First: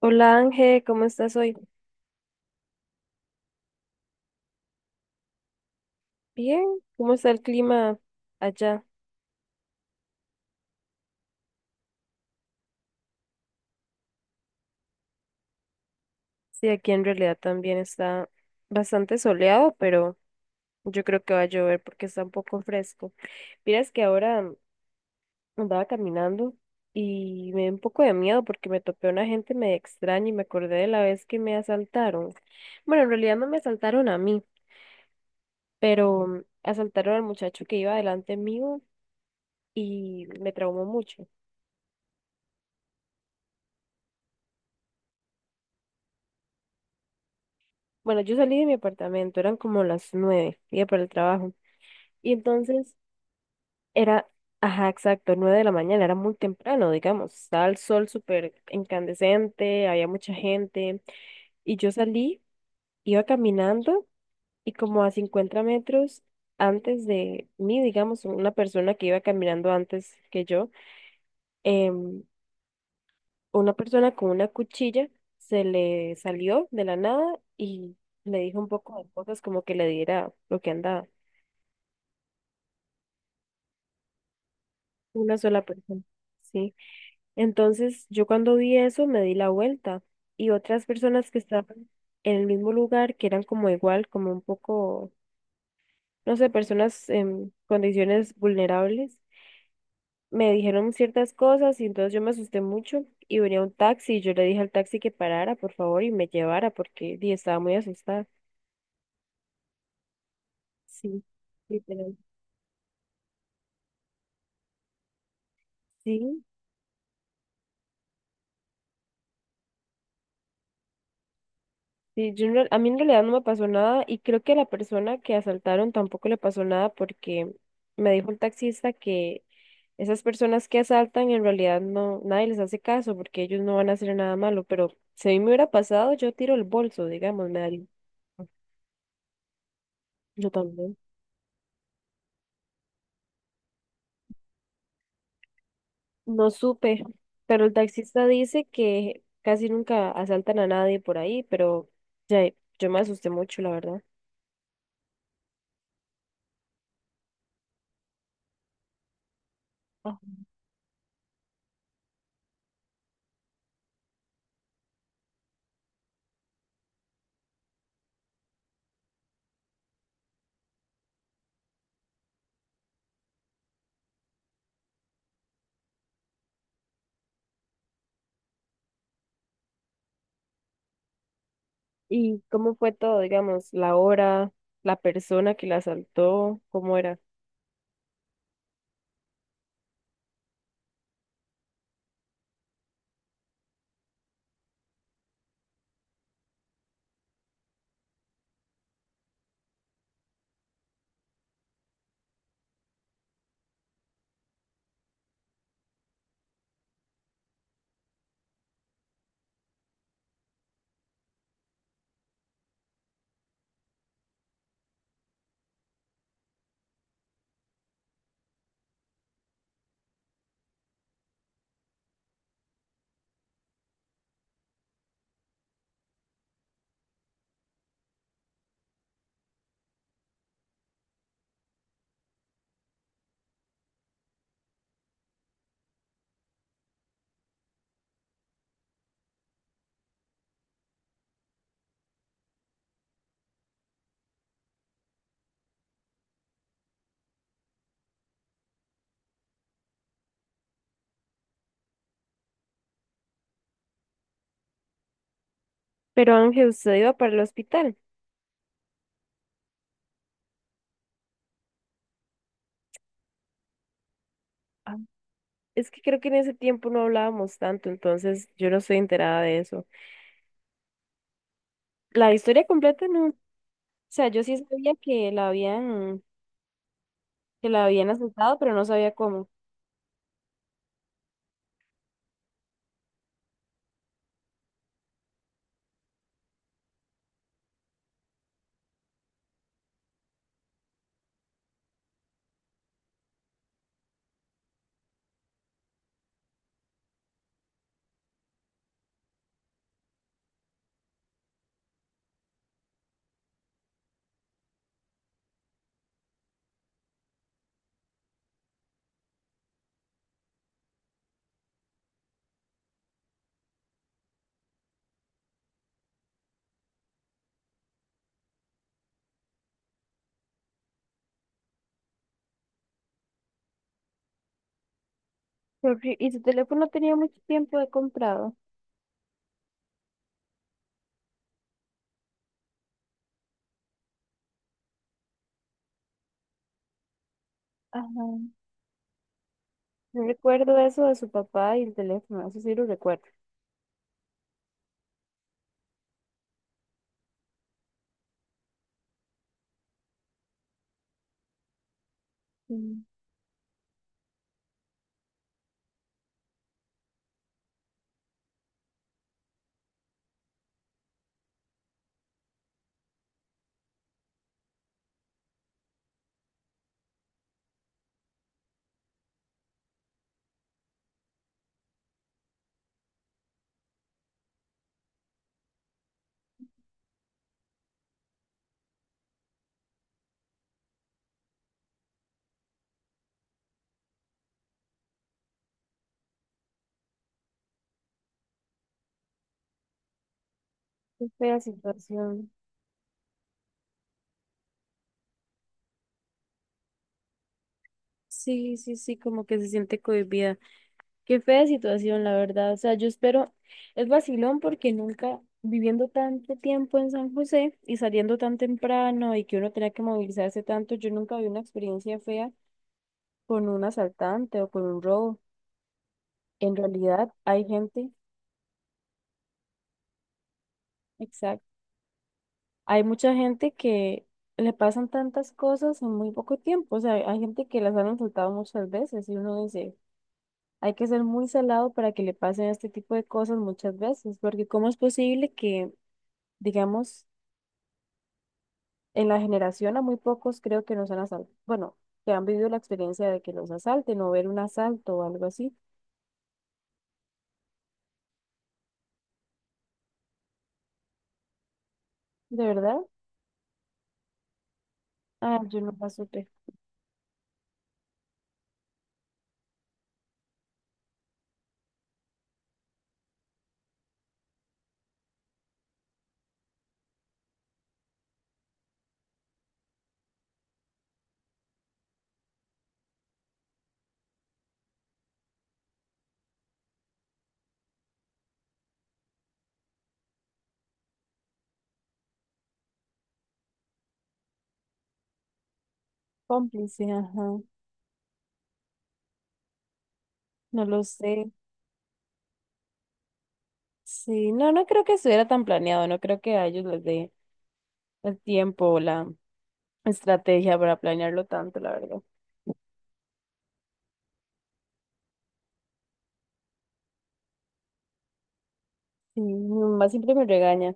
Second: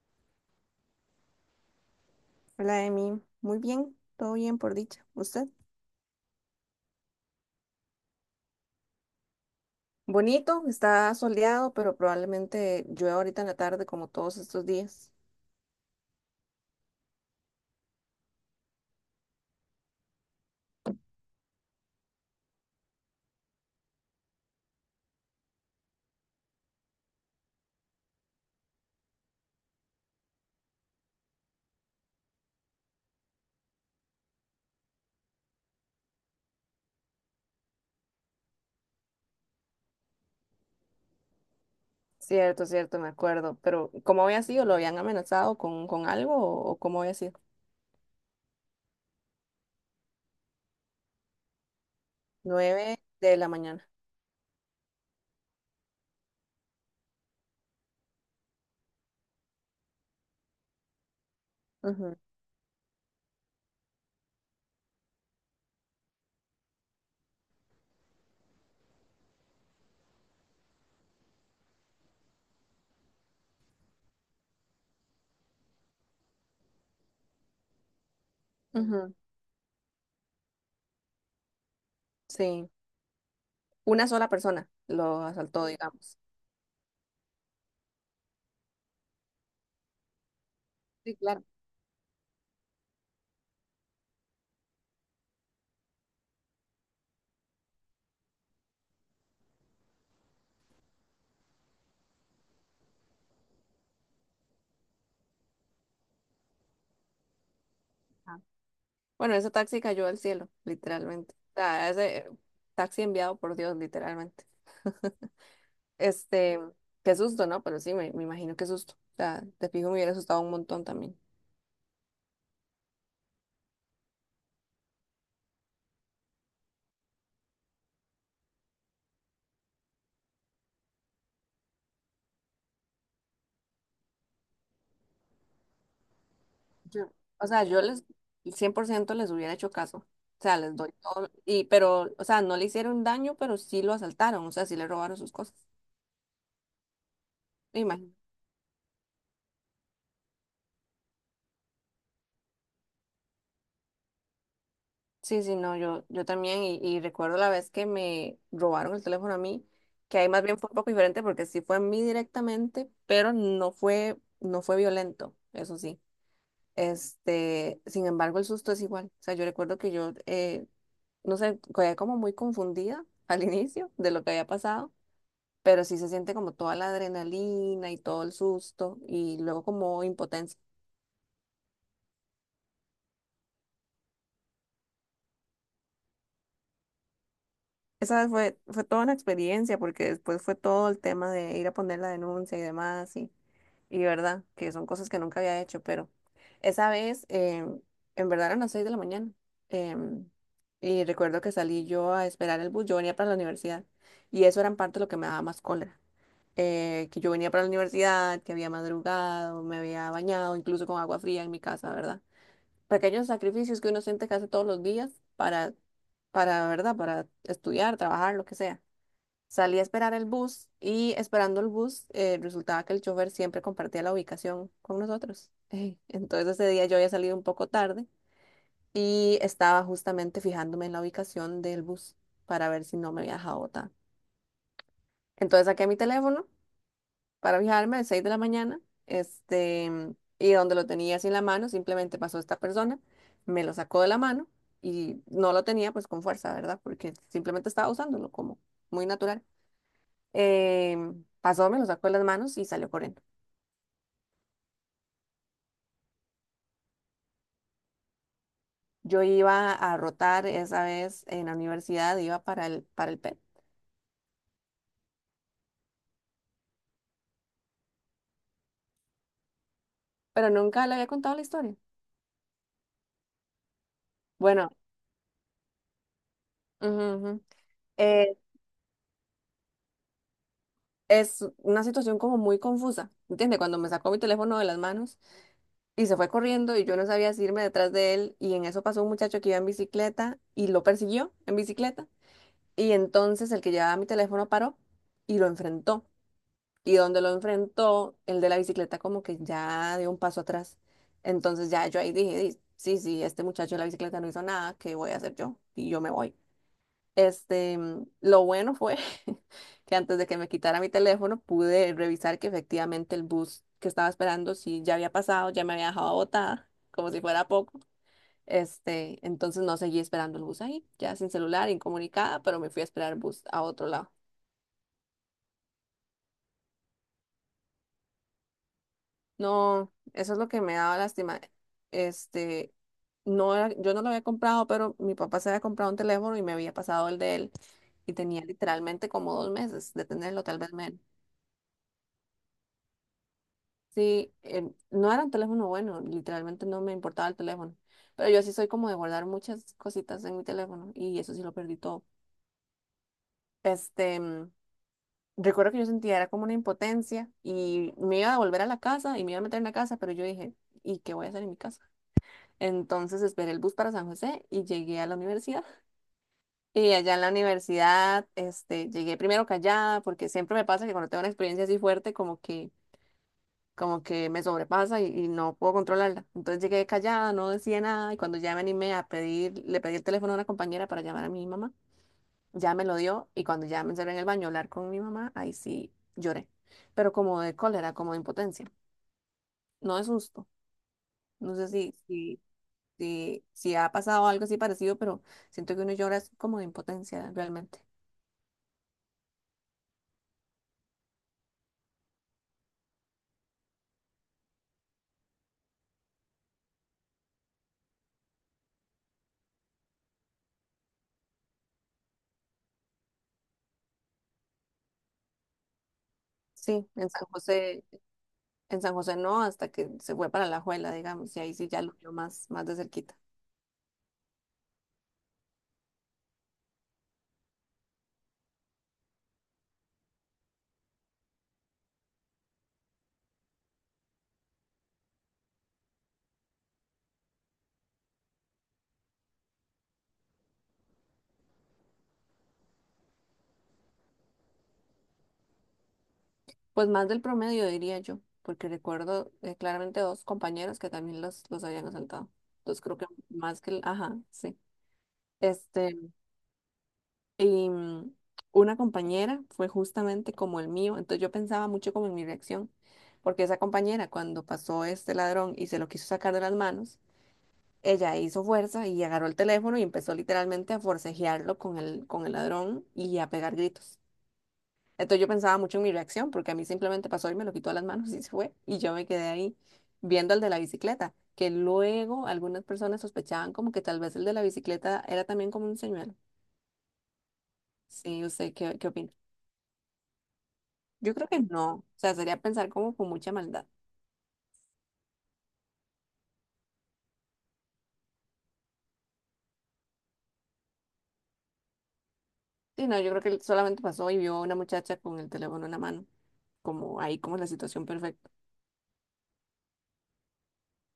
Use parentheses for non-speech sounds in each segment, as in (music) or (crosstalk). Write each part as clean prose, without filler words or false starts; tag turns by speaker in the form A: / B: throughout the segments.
A: Hola Ángel, ¿cómo estás hoy?
B: Hola, Emi. Muy bien, todo bien por dicha. ¿Usted?
A: Bien, ¿cómo está el clima allá?
B: Bonito, está soleado, pero probablemente llueva ahorita en la tarde como todos estos días.
A: Sí, aquí en realidad también está bastante soleado, pero yo creo que va a llover porque está un poco fresco. Mira, es que ahora andaba caminando y me dio un poco de miedo porque me topé a una gente medio extraña y me acordé de la vez que me asaltaron. Bueno, en realidad no me asaltaron a mí, pero asaltaron al muchacho que iba delante mío y me traumó mucho.
B: Cierto, cierto, me acuerdo. Pero ¿cómo había sido? ¿Lo habían amenazado con algo o cómo había sido?
A: Bueno, yo salí de mi apartamento, eran como las 9, iba para el trabajo. Y entonces
B: Nueve de la mañana.
A: era, ajá, exacto, 9 de la mañana, era muy temprano, digamos, estaba el sol súper incandescente, había mucha gente, y yo
B: Ujú,
A: salí, iba caminando, y como a 50 metros antes de mí, digamos, una persona que iba caminando antes que yo, em, una persona con una cuchilla se le salió de la nada y le dijo un poco de
B: ujú,
A: cosas como que le diera lo que andaba,
B: sí, una sola persona lo
A: una sola
B: asaltó,
A: persona,
B: digamos.
A: sí. Entonces, yo cuando vi eso me di la vuelta y otras
B: Sí,
A: personas que
B: claro.
A: estaban en el mismo lugar, que eran como igual, como un poco, no sé, personas en condiciones vulnerables, me dijeron ciertas cosas y entonces yo me asusté mucho y venía un taxi y yo le dije al taxi que parara, por favor, y me llevara estaba muy asustada.
B: Ajá. Bueno, ese taxi cayó al cielo,
A: Sí,
B: literalmente. O sea,
A: literal.
B: ese taxi enviado por Dios, literalmente.
A: Sí.
B: Este, qué susto, ¿no? Pero sí, me imagino qué susto. O sea, te fijo, me hubiera asustado un montón también.
A: Sí, yo a mí en realidad no me pasó nada y creo que a la persona que asaltaron tampoco le pasó nada porque me dijo el taxista que esas personas que asaltan en realidad no, nadie les hace caso porque ellos no van a hacer nada malo, pero si a mí me hubiera pasado, yo tiro el bolso,
B: Yo, o
A: digamos, me
B: sea, yo
A: daría.
B: les,
A: (laughs)
B: 100% les hubiera hecho caso. O
A: Yo
B: sea, les doy
A: también.
B: todo. Y, pero, o sea, no le hicieron daño, pero sí lo asaltaron. O sea, sí le robaron sus cosas.
A: No supe, pero el
B: Me imagino.
A: taxista dice que casi nunca asaltan a nadie por ahí, pero ya, yo me asusté mucho, la verdad.
B: Sí, sí, no, yo también. Y recuerdo la vez que me robaron el teléfono a mí, que ahí más bien fue un poco diferente porque sí fue a mí directamente, pero no fue violento, eso sí. Este, sin embargo, el susto es igual. O sea, yo recuerdo que yo, no sé, quedé como muy confundida (laughs) al inicio de lo que había pasado, pero sí se siente como toda la adrenalina y todo el susto y luego como impotencia.
A: ¿Y cómo fue todo, digamos, la hora, la persona que la asaltó, cómo era?
B: Esa vez fue toda una experiencia porque después fue todo el tema de ir a poner la denuncia y demás y verdad, que son cosas que nunca había hecho, pero esa vez, en verdad eran las 6 de la mañana em, y recuerdo que salí yo a esperar el bus, yo venía para la universidad y eso era en parte lo que me daba más cólera, que yo venía para la universidad, que había madrugado, me había bañado incluso con agua fría en mi casa, ¿verdad? Pequeños sacrificios que uno siente que hace todos los días para, ¿verdad? Para estudiar, trabajar, lo que sea. Salí a esperar el bus y esperando el bus, resultaba que el chofer siempre compartía la ubicación con nosotros. (laughs) Ey, entonces ese día yo había salido un poco tarde y estaba justamente fijándome en la ubicación del bus para ver si no me había dejado botada. Entonces saqué mi teléfono para fijarme a las 6 de la mañana, y donde lo tenía así en la mano, simplemente pasó esta persona, me lo sacó de la mano y no lo tenía pues con fuerza, ¿verdad? Porque simplemente estaba usándolo como muy natural. Pasó, me lo sacó de las manos y salió corriendo.
A: Pero Ángel, usted iba para el hospital.
B: Yo iba a rotar esa vez en la universidad, iba para para el PET,
A: Ah. Es que creo que en ese tiempo no hablábamos tanto, entonces yo no estoy enterada de eso.
B: pero nunca le había contado la historia.
A: La historia completa no. O sea, yo sí
B: Bueno,
A: sabía
B: ujú, ujú.
A: que la habían
B: Eh,
A: asaltado, pero no sabía cómo.
B: es una situación como muy confusa, ¿entiendes? Cuando me sacó mi teléfono de las manos, y se fue corriendo y yo no sabía si irme detrás de él y en eso pasó un muchacho que iba en bicicleta y lo persiguió en bicicleta y entonces el que llevaba mi teléfono paró y lo enfrentó y donde lo enfrentó el de la bicicleta como que ya dio un paso atrás, entonces ya yo ahí dije: "Di- sí, sí, este muchacho de la bicicleta no hizo nada, ¿qué voy a hacer yo?" Y yo me voy. Lo bueno fue (laughs) que antes de que me quitara mi teléfono pude revisar que efectivamente el bus que estaba esperando sí ya había pasado, ya me había dejado botada, como si fuera poco. Este, entonces no seguí esperando el bus ahí, ya sin celular, incomunicada, pero me fui a esperar el bus a otro lado.
A: Porque... Y su teléfono tenía mucho tiempo de comprado.
B: No, eso es lo que me daba lástima. Este, no era- yo no lo había comprado, pero mi papá se había comprado un teléfono y me había pasado el de él y tenía
A: Ajá.
B: literalmente como 2 meses de
A: Yo
B: tenerlo, tal vez
A: recuerdo
B: menos.
A: eso de su papá y el teléfono, eso sí lo recuerdo.
B: Sí, no era un teléfono bueno, literalmente no me importaba el teléfono, pero yo sí soy como de guardar muchas cositas en mi teléfono y eso sí lo perdí todo.
A: Sí,
B: Este, mm, Recuerdo que yo sentía era como una impotencia y me iba a volver a la casa y me iba a meter en la casa, pero yo dije, ¿y qué voy a hacer en mi casa? Entonces esperé el bus para San José y llegué a la universidad. (laughs) Y allá en la universidad, este, llegué primero callada porque siempre me pasa que cuando tengo una experiencia así fuerte, como que me sobrepasa y no puedo controlarla. Entonces llegué callada, no decía nada y cuando ya me animé a pedir, le pedí el teléfono a una compañera para llamar a mi mamá, ya me lo dio y cuando ya me encerré en el baño a hablar con mi mamá, ahí sí lloré, pero como de cólera, como de impotencia, no de susto.
A: qué
B: No
A: fea
B: sé si, si,
A: situación.
B: si, si ha pasado algo así parecido, pero siento que uno llora es como de impotencia realmente.
A: Sí, sí, sí, como que se siente cohibida. Qué fea situación, la verdad. O sea, yo espero, es vacilón porque nunca viviendo tanto tiempo en San José y saliendo tan temprano y que uno tenía que movilizarse tanto, yo nunca vi una experiencia fea con un asaltante o con un robo. En
B: Sí,
A: realidad hay gente,
B: En San José no, hasta que se fue para La Juela, digamos, y ahí
A: exacto,
B: sí ya lo vio más, más de
A: hay
B: cerquita.
A: mucha gente que le pasan tantas cosas en muy poco tiempo. O sea, hay gente que las han asaltado muchas veces y uno dice, hay que ser muy salado para que le pasen este tipo de cosas muchas veces, porque ¿cómo es posible que, digamos, en la generación a muy pocos creo que nos han asaltado, bueno, que han vivido la experiencia de que los asalten o ver un asalto o algo así?
B: Pues más del promedio, diría yo, porque recuerdo claramente dos compañeros que también los habían asaltado.
A: ¿De
B: Entonces creo
A: verdad?
B: que más que el, ajá, sí.
A: Ah, yo
B: Este,
A: no la supe.
B: y mm, una compañera fue justamente como el mío, entonces yo pensaba mucho como en mi reacción, porque esa compañera cuando pasó este ladrón y se lo quiso sacar de las manos, ella hizo fuerza y agarró el teléfono y empezó literalmente a forcejearlo con con el ladrón y a pegar gritos. Entonces yo pensaba mucho en mi reacción, porque a mí simplemente pasó y me lo quitó de las manos y se fue. Y yo me quedé ahí viendo al de la bicicleta, que luego algunas personas sospechaban como que tal vez el de la bicicleta era también como un señuelo.
A: Cómplice, ajá.
B: Sí, usted qué opina?
A: No lo
B: Yo creo que
A: sé.
B: no. O sea, sería pensar como con mucha maldad.
A: Sí, no, no creo que estuviera tan planeado, no creo que a ellos les dé el tiempo o la estrategia para planearlo tanto, la verdad.
B: Sí, no, yo creo que él solamente pasó y vio a una muchacha con el teléfono en la mano, como ahí como la situación perfecta.
A: Sí, mi mamá siempre me regaña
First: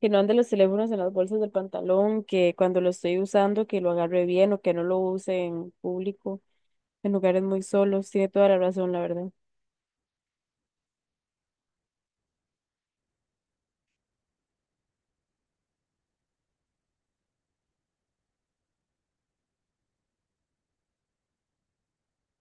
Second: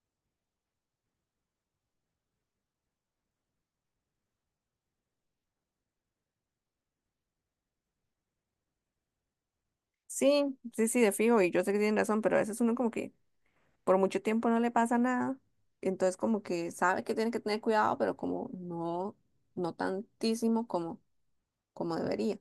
A: que no ande los teléfonos en las bolsas del pantalón, que cuando lo estoy usando, que lo agarre bien o que no lo use en público, en lugares muy solos. Tiene toda la razón, la verdad.
B: Sí, sí, sí, de fijo, y yo sé que tienen razón, pero a veces uno como que por mucho tiempo no le pasa nada, entonces como que sabe que tiene que tener cuidado, pero como no, no tantísimo como, como debería.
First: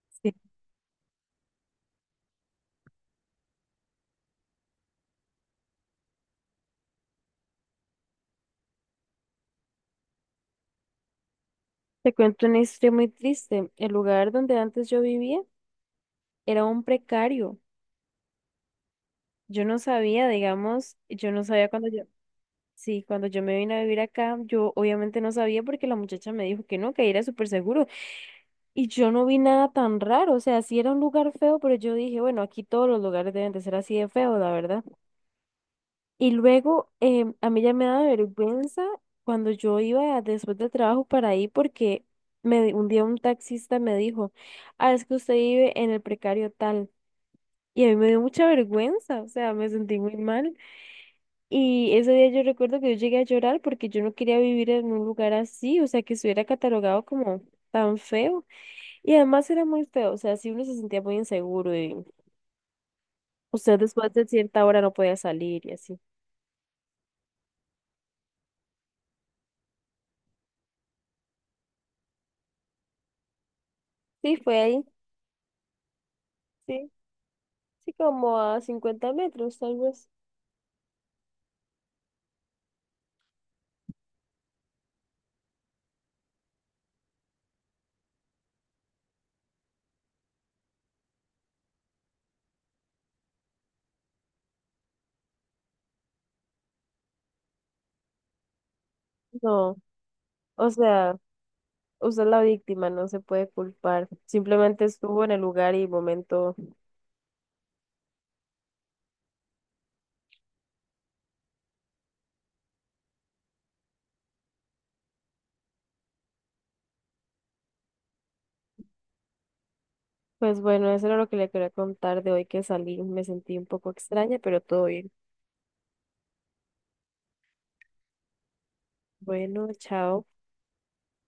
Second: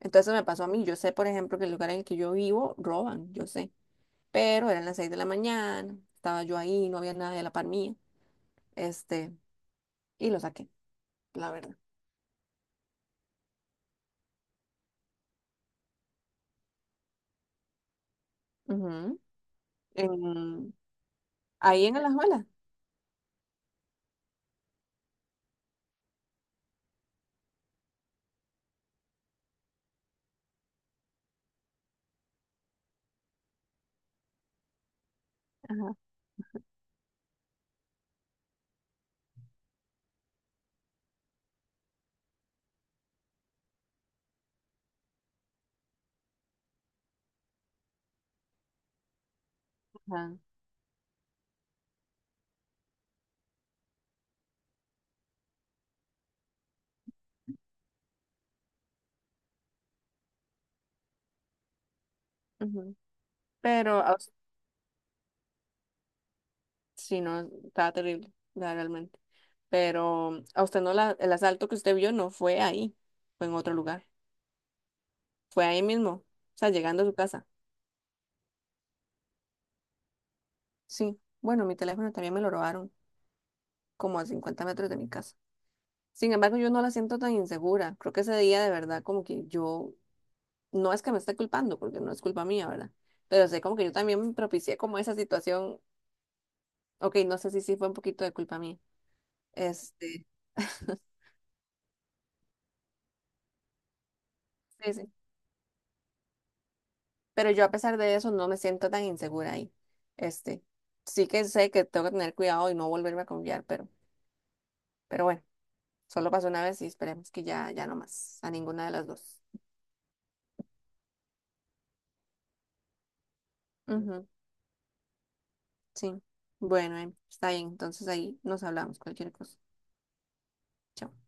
B: Entonces
A: Sí.
B: eso me pasó a mí, yo sé, por ejemplo, que el lugar en el que yo vivo roban, yo sé, pero eran las 6 de la mañana, estaba yo ahí, no había nadie a la par mía, este, y lo saqué, la verdad.
A: Te cuento una historia muy triste. El lugar donde antes yo vivía era un precario.
B: Ujú.
A: Yo no sabía,
B: En-
A: digamos, yo no sabía
B: ahí
A: cuando
B: en
A: yo,
B: Alajuela.
A: sí, cuando yo me vine a vivir acá, yo obviamente no sabía porque la muchacha me dijo que no, que era súper seguro. Y yo no vi nada tan raro, o sea, sí era un lugar feo, pero yo dije, bueno, aquí todos los lugares deben de ser así de feo, la verdad.
B: Ajá,
A: Y luego a mí ya me daba vergüenza cuando yo iba después del trabajo para ahí porque un día un taxista me dijo, ah, es que usted vive en el precario tal. Y a mí me dio mucha vergüenza, o sea, me sentí muy
B: ajá,
A: mal. Y ese día yo recuerdo que yo llegué a llorar porque yo no quería vivir en un lugar así, o sea, que estuviera catalogado como tan feo. Y además era muy feo, o sea, si uno se sentía muy inseguro y
B: ujú.
A: usted
B: Pero,
A: después de cierta hora no podía salir y así.
B: sí, no, estaba terrible, la- realmente. Pero a usted no, el asalto que usted vio no fue ahí, fue en otro lugar.
A: Sí, fue ahí.
B: Fue ahí mismo, o sea, llegando a su casa.
A: Sí, como a 50 metros, tal vez.
B: Sí, bueno, mi teléfono también me lo robaron, como a 50 metros de mi casa. Sin embargo, yo no la siento tan insegura. Creo que ese día de verdad como que yo, no es que me esté culpando, porque no es culpa mía, ¿verdad? Pero sé como que yo también propicié como esa situación. Ok, no sé si sí fue un poquito de culpa mía.
A: No,
B: Este,
A: o
B: (laughs)
A: sea, usted es la víctima, no se puede culpar. Simplemente
B: sí, sí.
A: estuvo en el lugar y momento.
B: Pero yo a pesar de eso no me siento tan insegura ahí. Este, sí que sé que tengo que tener cuidado y no volverme a confiar, pero bueno, solo pasó una vez y esperemos que ya, ya no más, a ninguna de las dos.
A: Pues bueno, eso era lo que le quería contar de hoy que salí. Me sentí un poco
B: Ujú,
A: extraña, pero todo bien.
B: sí. Bueno, está bien, entonces ahí nos hablamos, cualquier cosa.
A: Bueno, chao.
B: Chao.